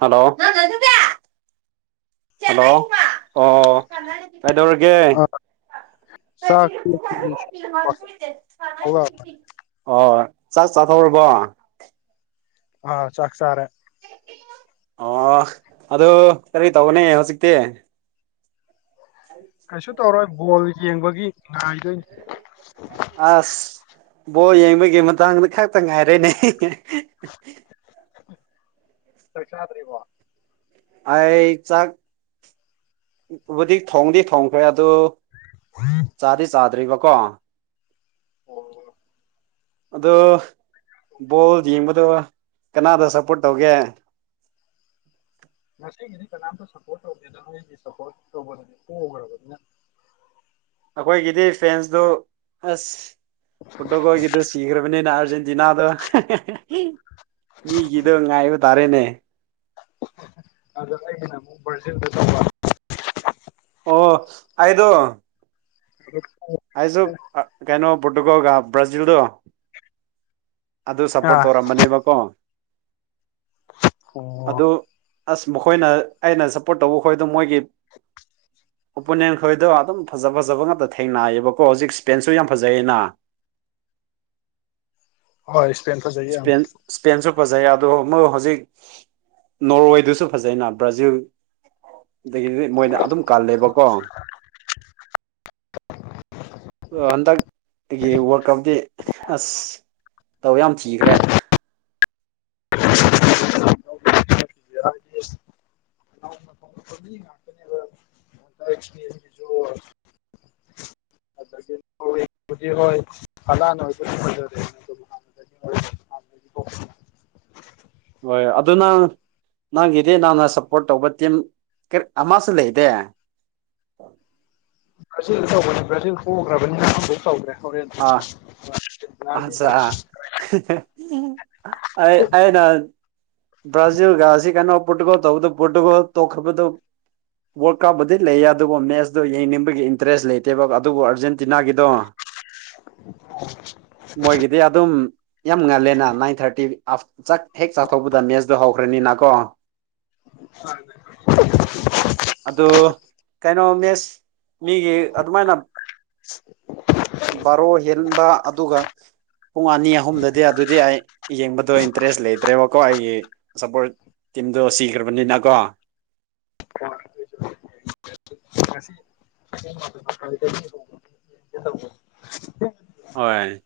hello hello ꯑꯣ ꯀꯥꯏꯗꯧꯔꯒꯦ ꯑ ꯆꯥꯛ ꯊꯣꯛꯂꯛꯑꯕ [unintelligible] ꯑꯣ ꯆꯥꯛ ꯆꯥꯊꯣꯛꯔꯕꯣ ꯑ ꯆꯥꯛꯁꯥꯔꯦ ꯑꯣ ꯑꯗꯨ ꯀꯔꯤ ꯇꯧꯕꯅꯦ ꯍꯧꯖꯤꯛꯇꯤ ꯀꯩꯁꯨ ꯇꯧꯔꯣꯏ ꯕꯣꯜ ꯌꯦꯡꯕꯒꯤ ꯉꯥꯏꯗꯣꯏꯅꯤ ꯑꯁ ꯕꯣ ꯌꯦꯡꯕꯒꯤ ꯃꯇꯥꯡꯗ ꯈꯇ ꯉꯥꯏꯔꯦꯅꯦ ꯂꯁꯤ ꯍꯥꯗꯔꯤꯣ ꯑꯩ ꯆꯥꯛꯕꯨꯗꯤ ꯊꯣꯡꯗꯤ ꯊꯣꯡꯈ꯭ꯔꯦ ꯑꯗꯨ ꯎ ꯆꯥꯗꯤ ꯆꯥꯗ꯭ꯔꯤꯕꯀꯣ ꯑꯣ ꯑ ꯕꯣꯜ ꯌꯦꯡꯕꯗꯣ ꯀꯅꯥꯗ ꯁꯞꯄꯣꯔꯠ ꯇꯧꯒꯦ ꯉꯁꯤꯒꯤꯗꯤ ꯀꯅꯥꯝꯇ ꯁꯞꯄꯣꯔꯠ ꯇꯧꯒꯦꯅ ꯅꯣꯏꯒꯤ ꯁꯞꯄꯣꯔꯠ ꯇꯧꯕꯗꯅ ꯄꯈ꯭ꯔꯕꯅꯤꯅ ꯑꯩꯈꯣꯏꯒꯤꯗꯤ ꯐꯦꯟꯁꯇ ꯑꯁ ꯄꯨꯠꯒꯒꯗ ꯁꯤꯈ꯭ꯔꯕꯅꯤꯅ ꯑꯔꯖꯦꯟꯇꯤꯅꯥꯗꯣ ꯃꯤꯒꯤꯗ ꯉꯥꯏꯕ ꯇꯥꯔꯦꯅꯦ ꯑꯗꯣ ꯑꯩꯒꯤꯅ ꯑꯃꯨꯛ ꯕ꯭ꯔꯔꯖꯤꯜꯗ ꯆꯠꯄ ꯑꯣ ꯍꯥꯏꯗꯣ [unintelligible] ꯑꯩꯁꯨ ꯀꯩꯅꯣ ꯄꯣꯔꯇꯨꯒꯣꯒ ꯕ꯭ꯔꯥꯖꯤꯜꯗꯣ ꯑꯗꯨ ꯁꯞꯄꯣꯔꯠ ꯑꯥ ꯇꯧꯔꯝꯕꯅꯦꯕꯀꯣ ꯑꯣ ꯑꯗꯨ ꯑꯁ ꯃꯈꯣꯏꯅ ꯑꯩꯅ ꯁꯞꯄꯣꯔꯠ ꯇꯧꯕ ꯈꯣꯏꯗ ꯃꯣꯏꯒꯤ ꯎꯄꯅꯟ ꯈꯣꯏꯗꯣ ꯑꯗꯨꯝ ꯐꯖ ꯐꯖꯕ ꯉꯥꯛꯇ ꯊꯦꯡꯅꯌꯦꯕ ꯀꯣ ꯍꯧꯖꯤꯛ ꯁ꯭ꯄꯦꯟꯁꯁꯨ ꯌꯥꯝ ꯐꯖꯩꯌꯦꯅ ꯍꯣꯏ ꯏꯁꯄꯦꯟ ꯐꯖꯩꯌꯦ ꯑ ꯏꯁꯄꯦꯟ ꯏꯁꯄꯦꯟꯁꯨ ꯐꯖꯩ ꯑꯗꯣ ꯃꯣꯏ ꯍꯧꯖꯤꯛ ꯅꯣꯔꯋꯦꯗꯨꯁꯨ ꯐꯖꯅ ꯕ꯭ꯔꯥꯖꯤꯜ ꯑꯗꯒꯤꯗꯤ ꯃꯣꯏꯅ ꯑꯗꯨꯝ ꯀꯜꯂꯦꯕꯀꯣ [unintelligible] ꯍꯟꯗꯛꯒꯤ ꯋꯥꯔ ꯑꯞꯗꯤ ꯑꯁ ꯇꯧ ꯌꯥꯝ ꯊꯤꯈ꯭ꯔꯦ [inaudible] ꯦ ꯉꯇꯅꯦꯕ ꯃꯗ ꯆꯅꯤ ꯣꯔ ꯑ ꯐꯂꯥꯟ [unintelligible] ꯍꯣꯏ ꯑꯗꯨ ꯅꯪ ꯅꯪꯒꯤꯗꯤ ꯅꯪꯅ ꯁꯞꯄꯣꯔꯠ ꯇꯧꯕ ꯇꯤꯝ ꯀꯔꯤ ꯑꯃꯁꯨ ꯂꯩꯗꯦ ꯕ꯭ꯔꯥꯖꯤꯜꯗ ꯇꯧꯕꯅꯦ ꯕ꯭ꯔꯥꯖꯤꯜ ꯄꯣꯈꯔꯕꯅꯤꯅ ꯑꯝꯕꯧ ꯇꯧꯗꯔꯦ ꯍꯣꯔꯦꯟ ꯉꯁꯤ ꯑꯆꯥ [unintelligible] ꯑꯩ ꯑꯩꯅ ꯕ꯭ꯔꯥꯖꯤꯜꯒꯁꯤ ꯀꯩꯅꯣ ꯄ꯭ꯔꯣꯇꯨꯒꯜ ꯇꯧꯕꯗꯨ ꯄ꯭ꯔꯣꯇꯨꯒꯜ ꯇꯣꯛꯈꯥꯕꯗꯨ ꯋꯥꯔꯜꯗ ꯀꯥꯞꯕꯨꯗꯤ ꯂꯩꯌꯦ ꯑꯗꯨꯕꯨ ꯃꯦꯠꯁꯇꯣ ꯌꯦꯡꯅꯤꯡꯕꯒꯤ ꯏꯟꯇꯔꯦꯁ ꯂꯩꯇꯦꯕ ꯑꯗꯨꯕꯨ ꯑꯥꯔꯖꯦꯟꯇꯤꯅꯥꯒꯤꯗꯣ [unintelligible] ꯃꯣꯏꯒꯤꯗꯤ ꯑꯗꯨꯝ ꯌꯥꯝ ꯉꯜꯂꯦꯅ ꯅꯥꯏꯟ ꯊꯥꯔꯇꯤ ꯆꯥꯛ ꯍꯦꯛ ꯆꯥꯛꯊꯣꯛꯕꯗ ꯃꯦꯠꯁꯇꯣ ꯍꯧꯈ꯭ꯔꯅꯤꯅ ꯀꯣ [unintelligible] ꯑꯗꯨ ꯀꯩꯅꯣ ꯃꯦꯁ ꯃꯤꯒꯤ ꯑꯗꯨꯃꯥꯏꯅ ꯕꯥꯔꯣ ꯍꯦꯟꯕ ꯑꯗꯨꯒ ꯄꯨꯡ ꯑꯅꯤ ꯑꯍꯨꯝꯗꯗꯤ ꯑꯗꯨꯗꯤ ꯑꯩ ꯌꯦꯡꯕꯗꯣ ꯏꯟꯇꯔꯦꯁ ꯂꯩꯇ꯭ꯔꯦꯕꯀꯣ ꯑꯩꯒꯤ ꯁꯄꯣꯔꯠ ꯇꯤꯝꯗꯣ ꯁꯤꯈ꯭ꯔꯕꯅꯤꯅ ꯀꯣ [unintelligible] [unintelligible] ꯍꯣꯏ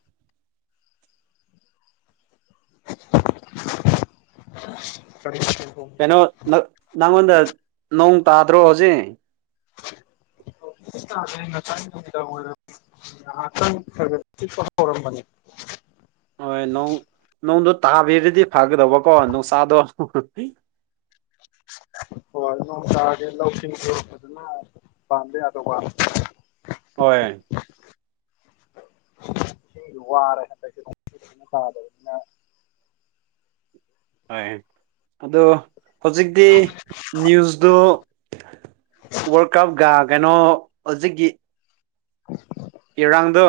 [unintelligible] ꯀꯔꯤ ꯃꯥꯊꯦꯜ ꯀꯩꯅꯣ ꯅꯛ ꯅꯪꯉꯣꯟꯗ ꯅꯣꯡ ꯇꯥꯗ꯭ꯔꯣ ꯍꯧꯖꯤꯛ [unintelligible] ꯍꯧꯖꯤꯛꯇꯤ ꯇꯥꯗꯦ ꯉꯁꯥꯏ ꯅꯨꯃꯤꯗꯥꯡ ꯋꯥꯏꯔꯝ ꯉꯍꯥꯛꯇꯪ ꯈꯔ ꯈꯔ ꯈꯤꯛꯄꯥ ꯍꯧꯔꯝꯕꯅꯦ ꯍꯣꯏ ꯅꯣ ꯅꯣꯡꯗꯣ ꯇꯥꯕꯤꯔꯗꯤ ꯐꯒꯗꯧꯕꯀꯣ ꯅꯨꯡꯁꯥꯗꯣ ꯍꯣꯏ ꯅꯣꯡ ꯇꯥꯔꯗꯤ ꯂꯧ ꯁꯤꯡꯖꯨ ꯐꯥꯖꯅ ꯄꯥꯟꯕ ꯌꯥꯗꯧꯕ ꯍꯣꯏ [unintelligible] ꯏꯁꯤꯡꯖꯨ ꯋꯥꯔꯦ ꯍꯟꯗꯛꯇꯤ ꯅꯣꯡꯖꯨ ꯐꯥꯖꯅ ꯇꯥꯗꯝꯅꯤꯅ ꯍꯣꯏ ꯑꯗꯣ ꯍꯧꯖꯤꯛꯇꯤ ꯅ꯭ꯌꯨꯁꯇꯣ ꯋꯥꯔꯜ ꯀꯞꯒ ꯀꯩꯅꯣ ꯍꯧꯖꯤꯛꯀꯤ [unintelligible] ꯏꯔꯥꯡꯗꯣ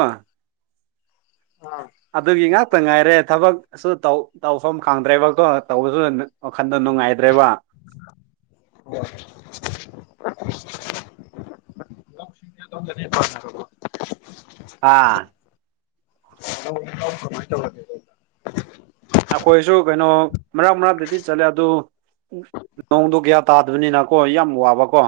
ꯑꯥ ꯑꯗꯨꯒꯤ ꯉꯥꯛꯇ ꯉꯥꯏꯔꯦ ꯊꯕꯛꯁꯨ ꯇꯧ ꯇꯧꯐꯝ ꯈꯪꯗ꯭ꯔꯦꯕꯀꯣ ꯇꯧꯕꯁꯨ ꯋꯥꯈꯟꯗꯣ ꯅꯨꯡꯉꯥꯏꯇ꯭ꯔꯦꯕ [unintelligible] [unintelligible] ꯂꯧ ꯁꯤꯡꯖꯦ ꯑꯗꯣꯝꯗꯗꯤ ꯐꯥꯔꯕꯣ ꯑꯥ [unintelligible] ꯂꯧ ꯂꯧ ꯀꯃꯥꯏ ꯇꯧꯔꯒꯦꯅꯦ ꯑꯩꯈꯣꯏꯁꯨ ꯀꯩꯅꯣ ꯃꯔꯛ ꯃꯔꯥꯛꯇꯗꯤ ꯆꯠꯂꯦ ꯑꯗꯨ ꯅꯣꯡꯗꯣ ꯀꯌꯥ ꯇꯥ ꯗꯅꯤꯅꯀꯣ ꯌꯥꯝ ꯋꯥꯕꯀꯣ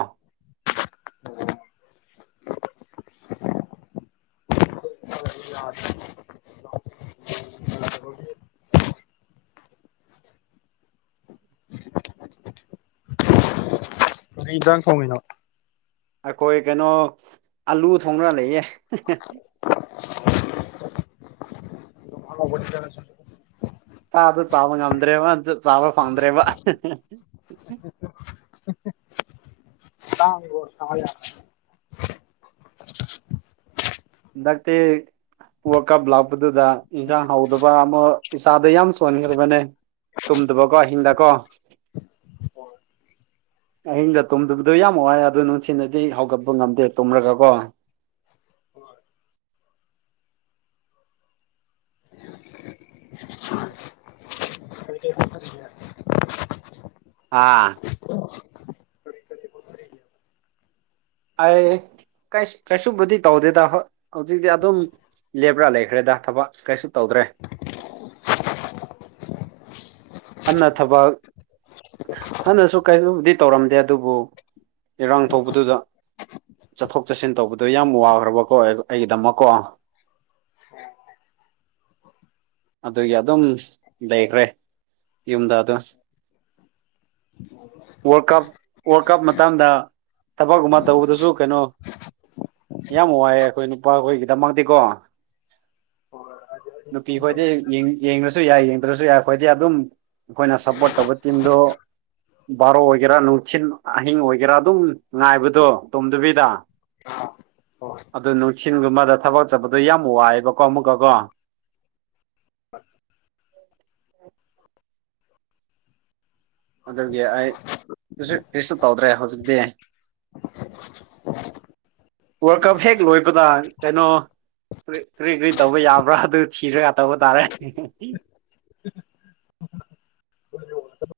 ꯑꯣ [unintelligible] [unintelligible] ꯅꯣꯡ ꯇꯥꯗꯕꯒꯤ [inaudible] [inaudible] [unintelligible] ꯀꯔꯤ ꯏꯟꯖꯥꯡ ꯊꯣꯡꯉꯤꯅꯣ ꯑꯩꯈꯣꯏ ꯀꯩꯅꯣ ꯑꯂꯨ ꯊꯣꯡꯉꯔꯥ ꯂꯩꯌꯦ [unintelligible] [unintelligible] ꯆꯥꯗꯨ ꯆꯥꯕ ꯉꯝꯗ꯭ꯔꯦꯕ ꯑꯗꯨ ꯆꯥꯕ ꯐꯥꯟꯗ꯭ꯔꯦꯕ ꯇꯥꯡꯕ꯭ꯔꯣ [unintelligible] ꯍꯟꯗꯛꯇꯤ ꯋꯥꯔꯜ ꯀꯥꯞ ꯂꯥꯛꯄꯗꯨꯗ ꯏꯟꯁꯥꯡ ꯍꯧꯗꯕ ꯑꯃ ꯏꯁꯥꯗ ꯌꯥꯝ ꯁꯣꯟꯈ꯭ꯔꯕꯅꯦ ꯇꯨꯝꯗꯕꯀꯣ ꯑꯍꯤꯡꯗꯀꯣ ꯌꯥꯝꯅ ꯑꯍꯤꯡꯗ ꯇꯨꯝꯗꯕꯗꯣ ꯌꯥꯝ ꯋꯥꯏ ꯑꯗꯨꯗꯣ ꯅꯨꯡꯊꯤꯟꯗꯗꯤ ꯍꯧꯒꯠꯄ ꯉꯝꯗꯦ ꯇꯨꯝꯔꯒ ꯀꯣ [unintelligible] ꯑꯥ ꯀꯔꯤ ꯀꯔꯤ ꯍꯣꯠꯅꯔꯤꯒꯦ ꯑꯩ ꯀꯩꯁ ꯀꯩꯁꯨꯕꯨꯗꯤ ꯇꯧꯗꯦꯗ ꯍꯧ ꯍꯧꯖꯤꯛꯇꯤ ꯑꯗꯨꯝ ꯂꯦꯞꯕ꯭ꯔꯥ ꯂꯩꯈ꯭ꯔꯦꯗ ꯊꯕꯛ ꯀꯩꯁꯨ ꯇꯧꯗ꯭ꯔꯦ ꯑꯟꯅ ꯊꯕꯛ ꯍꯥꯟꯅꯁꯨ ꯀꯔꯤꯒꯨꯝꯕꯗꯤ ꯇꯧꯔꯝꯗꯦ ꯑꯗꯨꯕꯨ ꯏꯔꯥꯡ ꯊꯣꯛꯄꯗꯨꯗ ꯆꯠꯊꯣꯛ ꯆꯠꯁꯤꯟ ꯇꯧꯕꯗꯣ ꯌꯥꯝ ꯋꯥꯈ꯭ꯔꯕꯀꯣ ꯑꯩꯒꯤꯗꯃꯛꯀꯣ [unintelligible] ꯑꯗꯨꯒꯤ ꯑꯗꯨꯝ ꯂꯩꯈ꯭ꯔꯦ ꯌꯨꯝꯗꯥꯗ [unintelligible] ꯋꯥꯔꯜ ꯀꯞ ꯋꯥꯔꯜ ꯀꯞ ꯃꯇꯥꯡꯗ ꯊꯕꯛꯒꯨꯝꯕ ꯇꯧꯕꯗꯨꯁꯨ ꯀꯩꯅꯣ ꯌꯥꯝ ꯋꯥꯏꯑꯦ ꯑꯩꯈꯣꯏ ꯅꯨꯄꯥꯈꯣꯏꯒꯤꯗꯃꯛꯇꯤꯀꯣ [inaudible] ꯅꯨꯄꯤ ꯈꯣꯏꯗꯤ ꯇꯨꯝꯗꯕꯅꯤꯅ ꯌ‌ꯦꯡ ꯌꯦꯡꯔꯁꯨ ꯌꯥꯏ ꯌꯦꯡꯗ꯭ꯔꯁꯨ ꯌꯥꯏ ꯑꯩꯈ‌ꯣꯏ ꯗꯤ ꯑꯗꯨꯝ ꯑꯩꯈꯣꯏꯅ ꯁꯞꯄꯣꯔꯠ ꯇꯧꯕ ꯇꯤꯝꯗꯣ ꯕꯥꯔꯣ ꯑꯣꯏꯒꯦꯔꯥ ꯅꯨꯡꯊꯤꯟ ꯑꯍꯤꯡ ꯑꯣꯏꯒꯦꯔꯥ ꯑꯗꯨꯝ ꯉꯥꯏꯕꯗꯣ ꯇꯨꯝꯗꯕꯤꯗ [inaudible] [unintelligible] ꯑꯗꯨ ꯅꯨꯡꯊꯤꯟꯒꯨꯝꯕꯗ ꯊꯕꯛ ꯆꯠꯕꯗꯣ ꯌꯥꯝ ꯋꯥꯏꯑꯦꯕꯀꯣ ꯑꯃꯨꯛꯀꯀꯣ [unintelligible] ꯑꯗꯨꯒꯤ ꯑꯩ ꯀꯩꯁ ꯀꯔꯤꯁꯨ ꯇꯧꯗ꯭ꯔꯦ ꯍꯧꯖꯤꯛꯇꯤ ꯋꯥꯔꯜ ꯀꯞ ꯍꯦꯛ ꯂꯣꯏꯕꯗ ꯀꯩꯅꯣ ꯀꯔꯤ ꯀꯨꯔꯤ ꯇꯧꯕ ꯌꯥꯕ꯭ꯔꯥ ꯑꯗꯨ ꯊꯤꯔꯒ ꯇꯧꯕ ꯇꯥꯔꯦ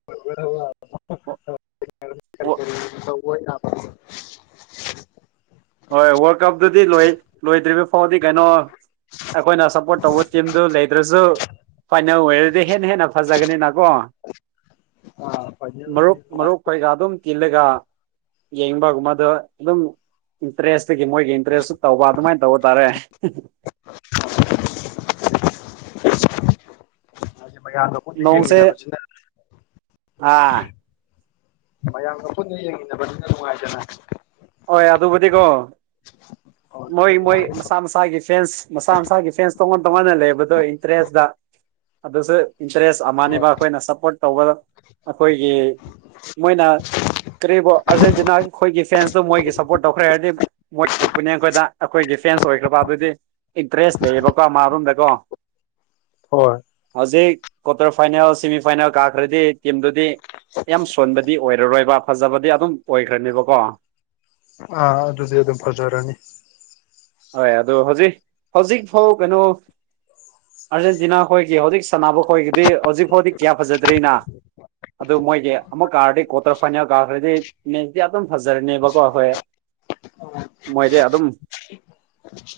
[unintelligible] [inaudible] ꯀꯔꯤ ꯑꯣ [unintelligible] ꯍꯣꯏ ꯋꯥꯔꯜ ꯀꯞꯇꯨꯗꯤ ꯂ‌ꯣꯏ ꯂꯣꯏꯗ꯭ꯔꯤꯕ ꯐꯥꯎꯗꯤ ꯀꯩꯅꯣ ꯑꯩꯈꯣꯏꯅ ꯁꯞꯄꯣꯔꯠ ꯇꯧꯕ ꯇꯤꯝꯗꯨ ꯂꯩꯗ꯭ꯔꯁꯨ ꯐꯥꯏꯅꯦꯜ ꯑꯣꯏꯔꯗꯤ ꯍꯦꯟꯅ ꯍꯦꯟꯅ ꯐꯖꯒꯅꯤꯅꯀꯣ [unintelligible] ꯃꯔꯨꯞ ꯃꯔꯨꯞ ꯈꯩꯒ ꯑꯗꯨꯝ ꯇꯤꯜꯂꯒ ꯌꯦꯡꯕꯒꯨꯝꯕꯗꯣ ꯑꯗꯨꯝ ꯏꯟꯇꯔꯦꯁꯇꯨꯒꯤ ꯃꯣꯏꯒꯤ ꯏꯟꯇꯔꯦꯁꯇꯨ ꯇꯧꯕ ꯑꯗꯨꯃꯥꯏꯅ ꯇꯧꯕ ꯇꯥꯔꯦ ꯃꯌꯥꯝ ꯅꯣꯡꯁꯦ ꯑꯥ ꯃꯌꯥꯝꯒ ꯄꯨꯟꯅ ꯌꯦꯡꯃꯤꯟꯅꯕꯅꯤꯅ ꯅꯨꯡꯉꯥꯏꯗꯅ ꯍꯣꯏ ꯑꯗꯨꯕꯨꯗꯤꯀꯣ ꯍꯣꯏ ꯃꯣꯏ ꯃꯥꯒꯤ ꯃꯣꯏ ꯃꯥꯒꯤ ꯃꯁꯥ ꯃꯁꯥꯒꯤ ꯐꯦꯟꯁ ꯃꯁꯥ ꯃꯁꯥꯒꯤ ꯐꯦꯟꯁ ꯇꯣꯉꯥꯟ ꯇꯣꯉꯥꯟꯅ ꯂꯩꯕꯗꯣ ꯏꯟꯇꯔꯦꯁꯇ ꯑꯗꯨꯁꯨ ꯏꯟꯇꯔꯦꯁ ꯍꯣꯏ ꯑꯃꯅꯤꯕ ꯑꯩꯈꯣꯏꯅ ꯁꯞꯄꯣꯔꯠ ꯇꯧꯕ ꯑꯩꯈꯣꯏꯒꯤ ꯃꯣꯏꯅ ꯀꯔꯤꯕꯨ ꯑꯥꯔꯖꯦꯟꯇꯤꯅꯥ ꯑꯩꯈꯣꯏꯒꯤ ꯐꯦꯟꯁꯇꯣ ꯃꯣꯏꯒꯤ ꯁꯞꯄꯣꯔꯠ ꯇꯧꯈ꯭ꯔꯦ ꯍꯥꯏꯗꯤ ꯃꯣꯏ [unintelligible] ꯅꯦ ꯑꯩꯈꯣꯏꯗ ꯑꯩꯈꯣꯏꯒꯤ ꯐ‌ꯦꯟꯁ ꯑꯣꯏꯈ꯭ꯔꯕ ꯑꯗꯨꯗꯤ ꯏꯟꯇꯔꯦꯁ ꯂꯩꯌꯦꯕꯀꯣ ꯃꯥꯔꯣꯝꯗꯀꯣ ꯍꯣꯏ ꯍꯧꯖꯤꯛ ꯀ꯭ꯋꯥꯇꯔ ꯐꯥꯏꯅꯦꯜ ꯁꯦꯃꯤ ꯐꯥꯏꯅꯦꯜ ꯀꯥꯈ꯭ꯔꯗꯤ ꯇꯤꯝꯗꯨꯗꯤ ꯌꯥꯝ ꯁꯣꯟꯕꯗꯤ ꯑꯣꯏꯔꯔꯣꯏꯕ ꯐꯖꯕꯗꯤ ꯑꯗꯨꯝ ꯑꯣꯏꯈ꯭ꯔꯅꯦꯕꯀꯣ ꯑꯥ ꯑꯗꯨꯗꯤ ꯑꯗꯨꯝ ꯐꯖꯔꯅꯤ ꯍꯣꯏ ꯑꯗꯣ ꯍꯧꯖꯤꯛ ꯍꯧꯖꯤꯛꯐꯥꯎ ꯀꯩꯅꯣ ꯑꯥꯔꯖꯦꯟꯇꯤꯅꯥ ꯑꯩꯈꯣꯏꯒꯤ ꯍꯧꯖꯤꯛ ꯁꯥꯟꯅꯕ ꯈꯈꯣꯏꯒꯤꯗꯤ ꯍꯧꯖꯤꯛꯐꯥꯎꯗꯤ ꯀꯌꯥ ꯐꯖꯗ꯭ꯔꯤꯅ ꯑꯗꯨ ꯃꯣꯏꯁꯦ ꯑꯃꯨꯛ ꯀꯥꯔꯗꯤ ꯀꯣꯇ꯭ꯔꯁꯅꯤ ꯀꯥꯈ꯭ꯔꯗꯤ ꯃꯤꯦꯟꯁꯇꯤ ꯑꯗꯨꯝ ꯐꯖꯔꯅꯦꯕꯀꯣ ꯍꯈꯣꯏ ꯃꯣꯏꯗꯤ ꯑꯗꯨꯝ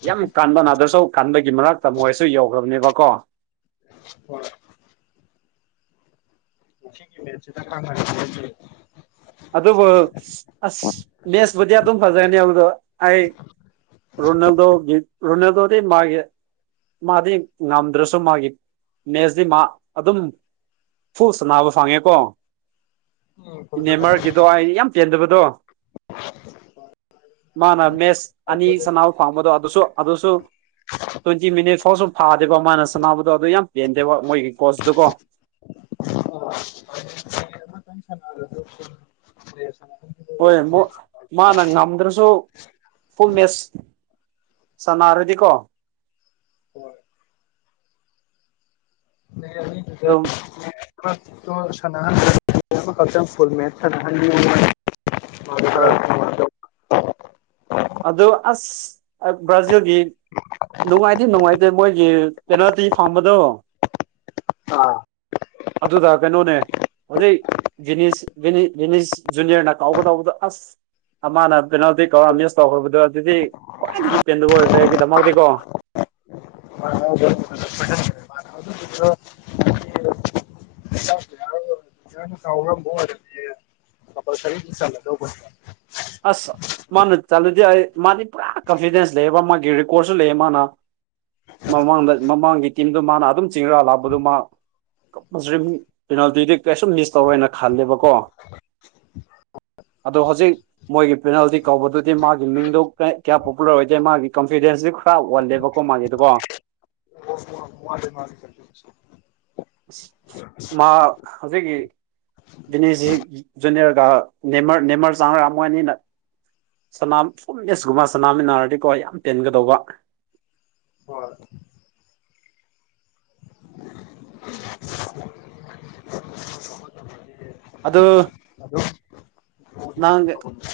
ꯌꯥꯝ ꯀꯥꯟꯕ ꯅꯥꯗ꯭ꯔꯁꯨꯧ ꯀꯥꯟꯕꯒꯤ ꯃꯔꯛꯇ ꯃꯣꯏꯁꯨ ꯌꯧꯈ꯭ꯔꯕꯅꯦꯕꯀꯣ ꯍꯣꯏ ꯄꯨꯒꯤ ꯃꯦ ꯀ ꯑꯗꯨꯕꯨ ꯑꯁ ꯃꯦꯠꯁꯄꯨꯗꯤ ꯑꯗꯨꯝ ꯐꯖꯒꯅꯤꯕꯗꯣ ꯑꯩ ꯔꯨꯅꯜꯗ ꯔꯨꯅꯜꯗꯗꯤ ꯃꯥꯒꯤ ꯃꯥꯗꯤ ꯉꯝꯗ꯭ꯔꯁꯨ ꯃꯥꯒꯤ ꯅꯦꯁꯇꯤ ꯃꯥ ꯑꯗꯨꯝ ꯐꯨꯁꯅꯥꯕ ꯐꯥꯉꯦꯀꯣ ꯑꯣ ꯏꯅꯦ ꯃꯔꯒꯤꯗꯣ ꯑꯩ ꯌꯥꯝ ꯇꯦꯟꯗꯕꯗꯣ ꯃꯥꯅ ꯃꯦꯁ ꯑꯅꯤ ꯁꯅꯥꯕꯨ ꯐꯥꯝꯕꯗꯣ ꯑꯗꯨꯁꯨ ꯑꯗꯨꯁꯨ ꯇ꯭ꯋꯦꯟꯇꯤ ꯃꯤꯅꯤꯠ ꯐꯥꯎꯁꯨ ꯐꯥꯗꯦꯀꯣ ꯃꯥꯅ ꯁꯅꯥꯕꯨꯗꯣ ꯑꯗꯨ ꯌꯥꯝ ꯄꯦꯟꯗꯦꯕ ꯃꯣꯏꯒꯤ ꯀꯣꯆꯇꯨꯀꯣ ꯑꯣ [unintelligible] ꯑꯁ ꯍꯣꯏ ꯃꯥꯅ ꯉꯝꯗ꯭ꯔꯁꯨ ꯐꯃꯦꯁ ꯁꯅꯔꯗꯤ ꯀꯣ ꯍꯣꯏ ꯂꯩꯅꯤ ꯑꯗꯨꯝ ꯣ ꯁꯅꯥꯍ ꯐ ꯃ ꯁꯅꯍ ꯍꯣꯏ ꯑꯗꯨꯣ ꯑꯁ ꯕ꯭ꯔꯥꯖꯤꯜꯒꯤ ꯅꯨꯡꯉꯥꯏꯇ ꯅꯨꯡꯉꯥꯏꯇꯦ ꯃꯣꯏꯒꯤ ꯄꯦꯅꯥꯣꯇꯤ ꯐꯪꯕꯗꯣ ꯑꯥ ꯑꯗꯨꯗ ꯀꯩꯅꯣꯅꯦ ꯍꯧꯖꯤꯛꯅꯤ ꯅꯤꯁ ꯖꯨꯅꯤꯌꯔꯅ ꯀꯥꯎꯒꯗꯥꯎꯕꯗ ꯑꯁ ꯑꯃꯅ ꯄꯦꯅꯥꯜꯇꯤ ꯀꯧꯔ ꯃꯤꯁ ꯇꯧꯈ꯭ꯔꯕꯗꯣ ꯑꯗꯨꯗꯤ ꯈ꯭ꯋꯥꯏꯗꯒꯤ ꯄꯦꯟꯗꯕ ꯑꯣꯏꯈ꯭ꯔꯦꯒꯤꯗꯃꯛꯇꯗꯤꯀꯣ ꯍ ꯑꯗꯨ ꯆꯠꯇ꯭ꯔ ꯁꯥꯎꯅꯕꯣ ꯆꯂꯣꯧꯕ ꯑꯁ ꯃꯥꯅ ꯆꯠꯂꯨꯗꯤ ꯑꯩ ꯃꯥꯗꯤ ꯄꯨꯔꯥ ꯀꯟꯐꯤꯗꯦꯟꯁ ꯂꯩꯕ ꯃꯥꯒꯤ ꯔꯦꯀꯣꯔꯠꯁꯨ ꯂꯩ ꯃꯥꯅ ꯃꯃꯥꯡꯗ ꯃꯃꯥꯡꯒꯤ ꯇꯤꯝꯗ ꯃꯥꯅ ꯑꯗꯨꯝ ꯆꯤꯡꯔ ꯂꯥꯛꯄꯗꯨ ꯃꯥ ꯄꯦꯅꯥꯜꯇꯤꯗꯤ ꯀꯩꯁꯨꯝ ꯂꯤꯁ ꯇꯧꯔꯦꯅ ꯈꯜꯂꯦꯕꯀꯣ ꯑꯗꯣ ꯍꯧꯖꯤꯛ ꯃꯣꯏꯒꯤ ꯄꯦꯅꯥꯜꯇꯤ ꯀꯧꯕꯗꯨꯗꯤ ꯃꯥꯒꯤ ꯃꯤꯡꯗꯨ ꯀꯌꯥ ꯄꯣꯄꯨꯂꯔ ꯑꯣꯏꯗꯦ ꯃꯥꯒꯤ ꯀꯟꯐꯤꯗꯦꯟꯁꯇꯨ ꯄꯨꯔ ꯑꯣꯜꯂꯦꯕꯀꯣ ꯃꯥꯒꯤꯗꯀꯣ ꯃꯥꯦ ꯃꯥꯅꯤ ꯑ ꯃꯥ ꯍꯧꯖꯤꯛꯀꯤ ꯕꯤꯅꯤꯁꯖꯤ ꯖꯨꯅꯤꯔ ꯅꯦꯃꯔ ꯆꯥꯉꯔꯥ ꯃꯅꯤꯅ ꯁꯅꯥꯝ ꯄꯨꯝ ꯑꯦꯁꯒꯨꯝꯕ ꯁꯅꯥꯝꯃꯤꯟꯅꯔꯗꯤꯀꯣ ꯌꯥꯝ ꯄꯦꯟꯒꯗꯧꯕ ꯍꯣꯏ [unintelligible] ꯑꯗ ꯑꯗꯨꯗꯣ ꯅꯪ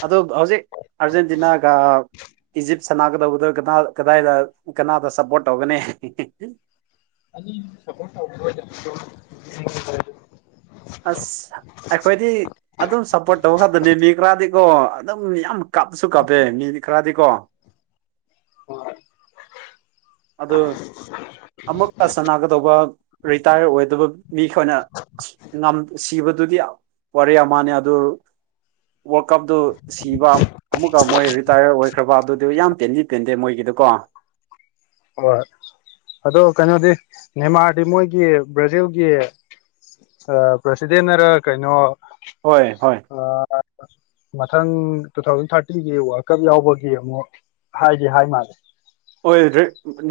ꯑꯗꯣ ꯍꯧꯖꯤꯛ ꯑꯔꯖꯦꯟꯇꯤꯅꯥꯒ ꯏꯖꯤꯞ ꯁꯅꯥꯒꯗꯧꯕꯗ ꯀꯗꯥꯏꯗ ꯀꯅꯥꯗ ꯁꯞꯄꯣꯔꯠ ꯇꯧꯒꯅꯤ ꯑ ꯁꯄꯣ [inaudible] ꯑꯁ ꯑꯩꯈꯣꯏꯗꯤ ꯑꯗꯨꯝ ꯁꯞꯄꯣꯔꯠ ꯇꯧꯕ ꯈꯛꯇꯅꯦ ꯃꯤ ꯈꯔꯗꯤꯀꯣ ꯑꯗꯨꯝ ꯌꯥꯝ ꯀꯥꯞꯁꯨ ꯀꯥꯞꯄꯦ ꯃꯤ ꯈꯔꯗꯤꯀꯣ ꯍꯣꯏ ꯑꯗꯨ ꯑꯃꯨꯒ ꯁꯥꯟꯅꯒꯗꯧꯕ ꯔꯤꯇꯥꯌꯔ ꯑꯣꯏꯗꯕ ꯃꯤꯈꯣꯏꯅ ꯁꯤꯕꯗꯨꯗꯤ ꯋꯥꯔꯤ ꯑꯃꯅꯤꯅꯦ ꯑꯗꯨ ꯋꯥꯔꯜ ꯀꯞꯇ ꯁꯤꯕ ꯑꯃꯨꯛꯀ ꯃꯣꯏ ꯔꯤꯇꯥꯌꯔ ꯑꯣꯏꯈ꯭ꯔꯕ ꯑꯗꯨꯗꯤ ꯌꯥꯝ ꯇꯦꯟꯗꯤ ꯇꯦꯟꯗꯦ ꯃꯣꯏꯒꯤꯗꯨꯀꯣ ꯍꯣꯏ ꯍꯣꯏ ꯑꯗꯣ ꯀꯩꯅꯣꯗꯤ ꯅꯦꯃꯥꯔꯗꯤ ꯃꯣꯏꯒꯤ ꯕ꯭ꯔꯥꯖꯤꯜꯒꯤ ꯑ ꯄ꯭ꯔꯁꯤꯗꯦꯅꯔ ꯀꯩꯅꯣ ꯍꯣꯏ ꯍꯣꯏ ꯑꯣ ꯃꯊꯪ ꯇꯨ ꯊꯥꯎꯖꯟ ꯊꯥꯔꯇꯤꯒꯤ ꯋꯥꯔꯜ ꯀꯞ ꯌꯥꯎꯕꯒꯤ ꯑꯃꯨꯛ ꯍꯥꯏꯗꯤ ꯍꯥꯏ ꯃꯥꯜꯂꯦ ꯍꯣꯢ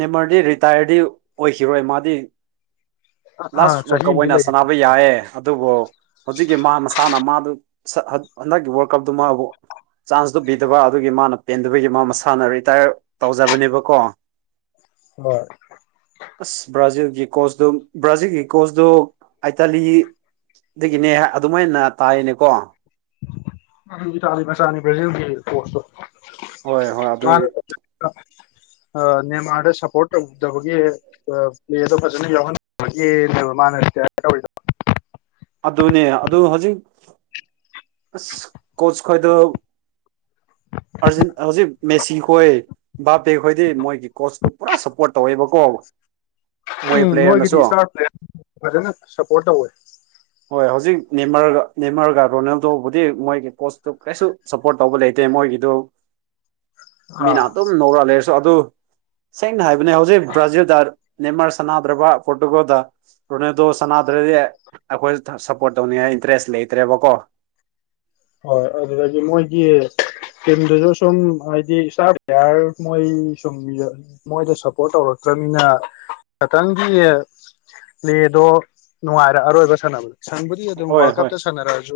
ꯅꯦꯃꯔꯗꯤ ꯔꯤꯇꯥꯌꯔꯗꯤ ꯑꯣꯏꯈꯤꯔꯣꯏ ꯃꯥꯗꯤ ꯑꯥ ꯑꯥ ꯂꯥꯁ ꯋꯥꯔꯜ ꯆꯍꯤ ꯀꯞ ꯑꯃꯗꯤ ꯑꯣꯏꯅ ꯂꯩ ꯁꯥꯟꯅꯕ ꯌꯥꯌꯦ ꯑꯗꯨꯕꯨ ꯍꯧꯖꯤꯛꯀꯤ ꯃꯥ ꯃꯁꯥꯅ ꯃꯥꯗꯨ ꯍꯟꯗꯛꯀꯤ ꯋꯥꯔꯜ ꯀꯞꯇꯨ ꯃꯥꯕꯨ ꯆꯥꯟꯁꯇꯨ ꯄꯤꯗꯕ ꯑꯗꯨꯒꯤ ꯃꯥꯅ ꯄꯦꯟꯗꯕꯒꯤ ꯃꯥ ꯃꯁꯥꯅ ꯔꯤꯇꯥꯌꯔ ꯇꯧꯖꯕꯅꯦꯕꯀꯣ ꯍꯣꯏ ꯑꯁ ꯕ꯭ꯔꯥꯖꯤꯜꯒꯤ ꯀꯣꯁꯇꯣ ꯕ꯭ꯔꯥꯖꯤꯜꯒꯤ ꯀꯣꯆꯇꯣ ꯑꯥꯏꯇꯥꯂꯤ ꯑꯗꯨꯒꯤꯅꯦ ꯑꯗꯨꯃꯥꯏꯅ ꯇꯥꯏꯅꯦꯀꯣ ꯑꯗꯨꯗꯤ ꯇꯥꯕ ꯁꯅꯤ ꯕ꯭ꯔꯥꯖꯤꯜꯒꯤ ꯄꯣꯁꯇ ꯍꯣꯏ ꯍꯣꯏ ꯑꯗꯨ ꯃꯥ [inaudible] ꯅꯦꯃꯥꯗ ꯁꯞꯄꯣꯔꯠ ꯇꯧꯗꯕꯒꯤ ꯑꯥ ꯄ꯭ꯂꯦꯗꯣ ꯐꯖꯅ ꯌꯥꯎꯍꯟꯅꯤꯡꯒꯦꯅꯦꯕ ꯃꯥꯥꯟꯅ ꯀ [inaudible] ꯑ ꯇꯧꯔꯤꯗꯣ ꯑꯗꯨꯅꯦ ꯑꯗꯨ ꯍꯣꯖꯤꯛ ꯑꯁ ꯀꯣꯆ ꯈ꯭ꯣꯏꯗ ꯑꯔꯖꯤꯟ ꯍꯧꯖꯤꯛ ꯃꯦꯁꯤꯈꯣꯏ ꯕꯥꯄꯦ ꯍꯣꯏꯗꯤ ꯃꯣꯏꯒꯤ ꯀꯣꯆꯇꯨ ꯄꯨꯔꯥ ꯁꯞꯄꯣꯔꯠ ꯇꯧꯋꯦꯕꯀꯣ ꯃꯣꯏ ꯎꯝ ꯃꯣꯏꯒꯤꯗꯤ ꯄ꯭ꯂꯦꯌꯔꯅꯁꯨ ꯏꯁꯇꯥꯔ ꯄ꯭ꯂꯦꯌꯥꯔ ꯐꯖꯅ ꯁꯞꯄꯣꯔꯠ ꯇꯧꯋꯦ ꯍꯣꯏ ꯍꯧꯖꯤꯛ ꯅꯦꯃꯔꯒ ꯅꯦꯃꯔꯒ ꯔꯣꯅꯥꯜꯗꯣꯕꯨꯗꯤ ꯃꯣꯏꯒꯤ ꯀꯣꯁꯇꯨ ꯀꯩꯁꯨ ꯁꯞꯄꯣꯔꯠ ꯇꯧꯕ ꯂꯩꯇꯦ ꯃꯣꯏꯒꯤꯗꯣ ꯑꯥ ꯃꯤꯅ ꯑꯗꯨꯝ ꯅꯧꯔ ꯂꯩꯔꯁꯨ ꯑꯗꯨ ꯁꯦꯡꯅ ꯍꯥꯏꯕꯅꯦ ꯍꯧꯖꯤꯛ ꯕ꯭ꯔꯥꯖꯤꯜꯗ ꯅꯦꯃꯥꯔ ꯁꯅꯥꯗ꯭ꯔꯕ ꯄꯣꯔꯇꯨꯒꯜꯗ ꯔꯣꯅꯦꯜꯗꯣ ꯁꯅꯥꯗ꯭ꯔꯗꯤ ꯑꯈꯣꯏ ꯁꯞꯄꯣꯔꯠ ꯇꯧꯅꯤꯡꯉꯥꯏ ꯏꯟꯇꯔꯦꯁ ꯂꯩꯇ꯭ꯔꯦꯕꯀꯣ ꯑꯣꯏ ꯑꯗꯨꯗꯒꯤ ꯃꯣꯏꯒꯤ ꯇꯤꯝꯗꯖꯨ ꯁꯨꯝ ꯍꯥꯏꯗꯤ ꯏꯇꯔ ꯄꯔꯦꯌꯥꯔ ꯃꯣꯏ ꯁꯨꯝ ꯃꯣꯏꯗꯣ ꯁꯞꯄꯣꯔꯠ ꯇꯧꯔꯛꯇ꯭ꯔꯅꯤꯅ ꯈꯤꯇꯪꯒꯤ ꯄ꯭ꯂꯦꯗꯣ ꯅꯨꯡꯉꯥꯏꯔ ꯑꯔꯣꯏꯕ ꯁꯥꯟꯅꯕꯅꯦ ꯁꯟꯕꯨꯗꯤ ꯑꯗꯨꯝ ꯍꯣꯏ ꯋꯥꯔꯜ ꯍꯣꯏ ꯀꯞꯇ ꯁꯥꯟꯅꯔꯛꯁꯨ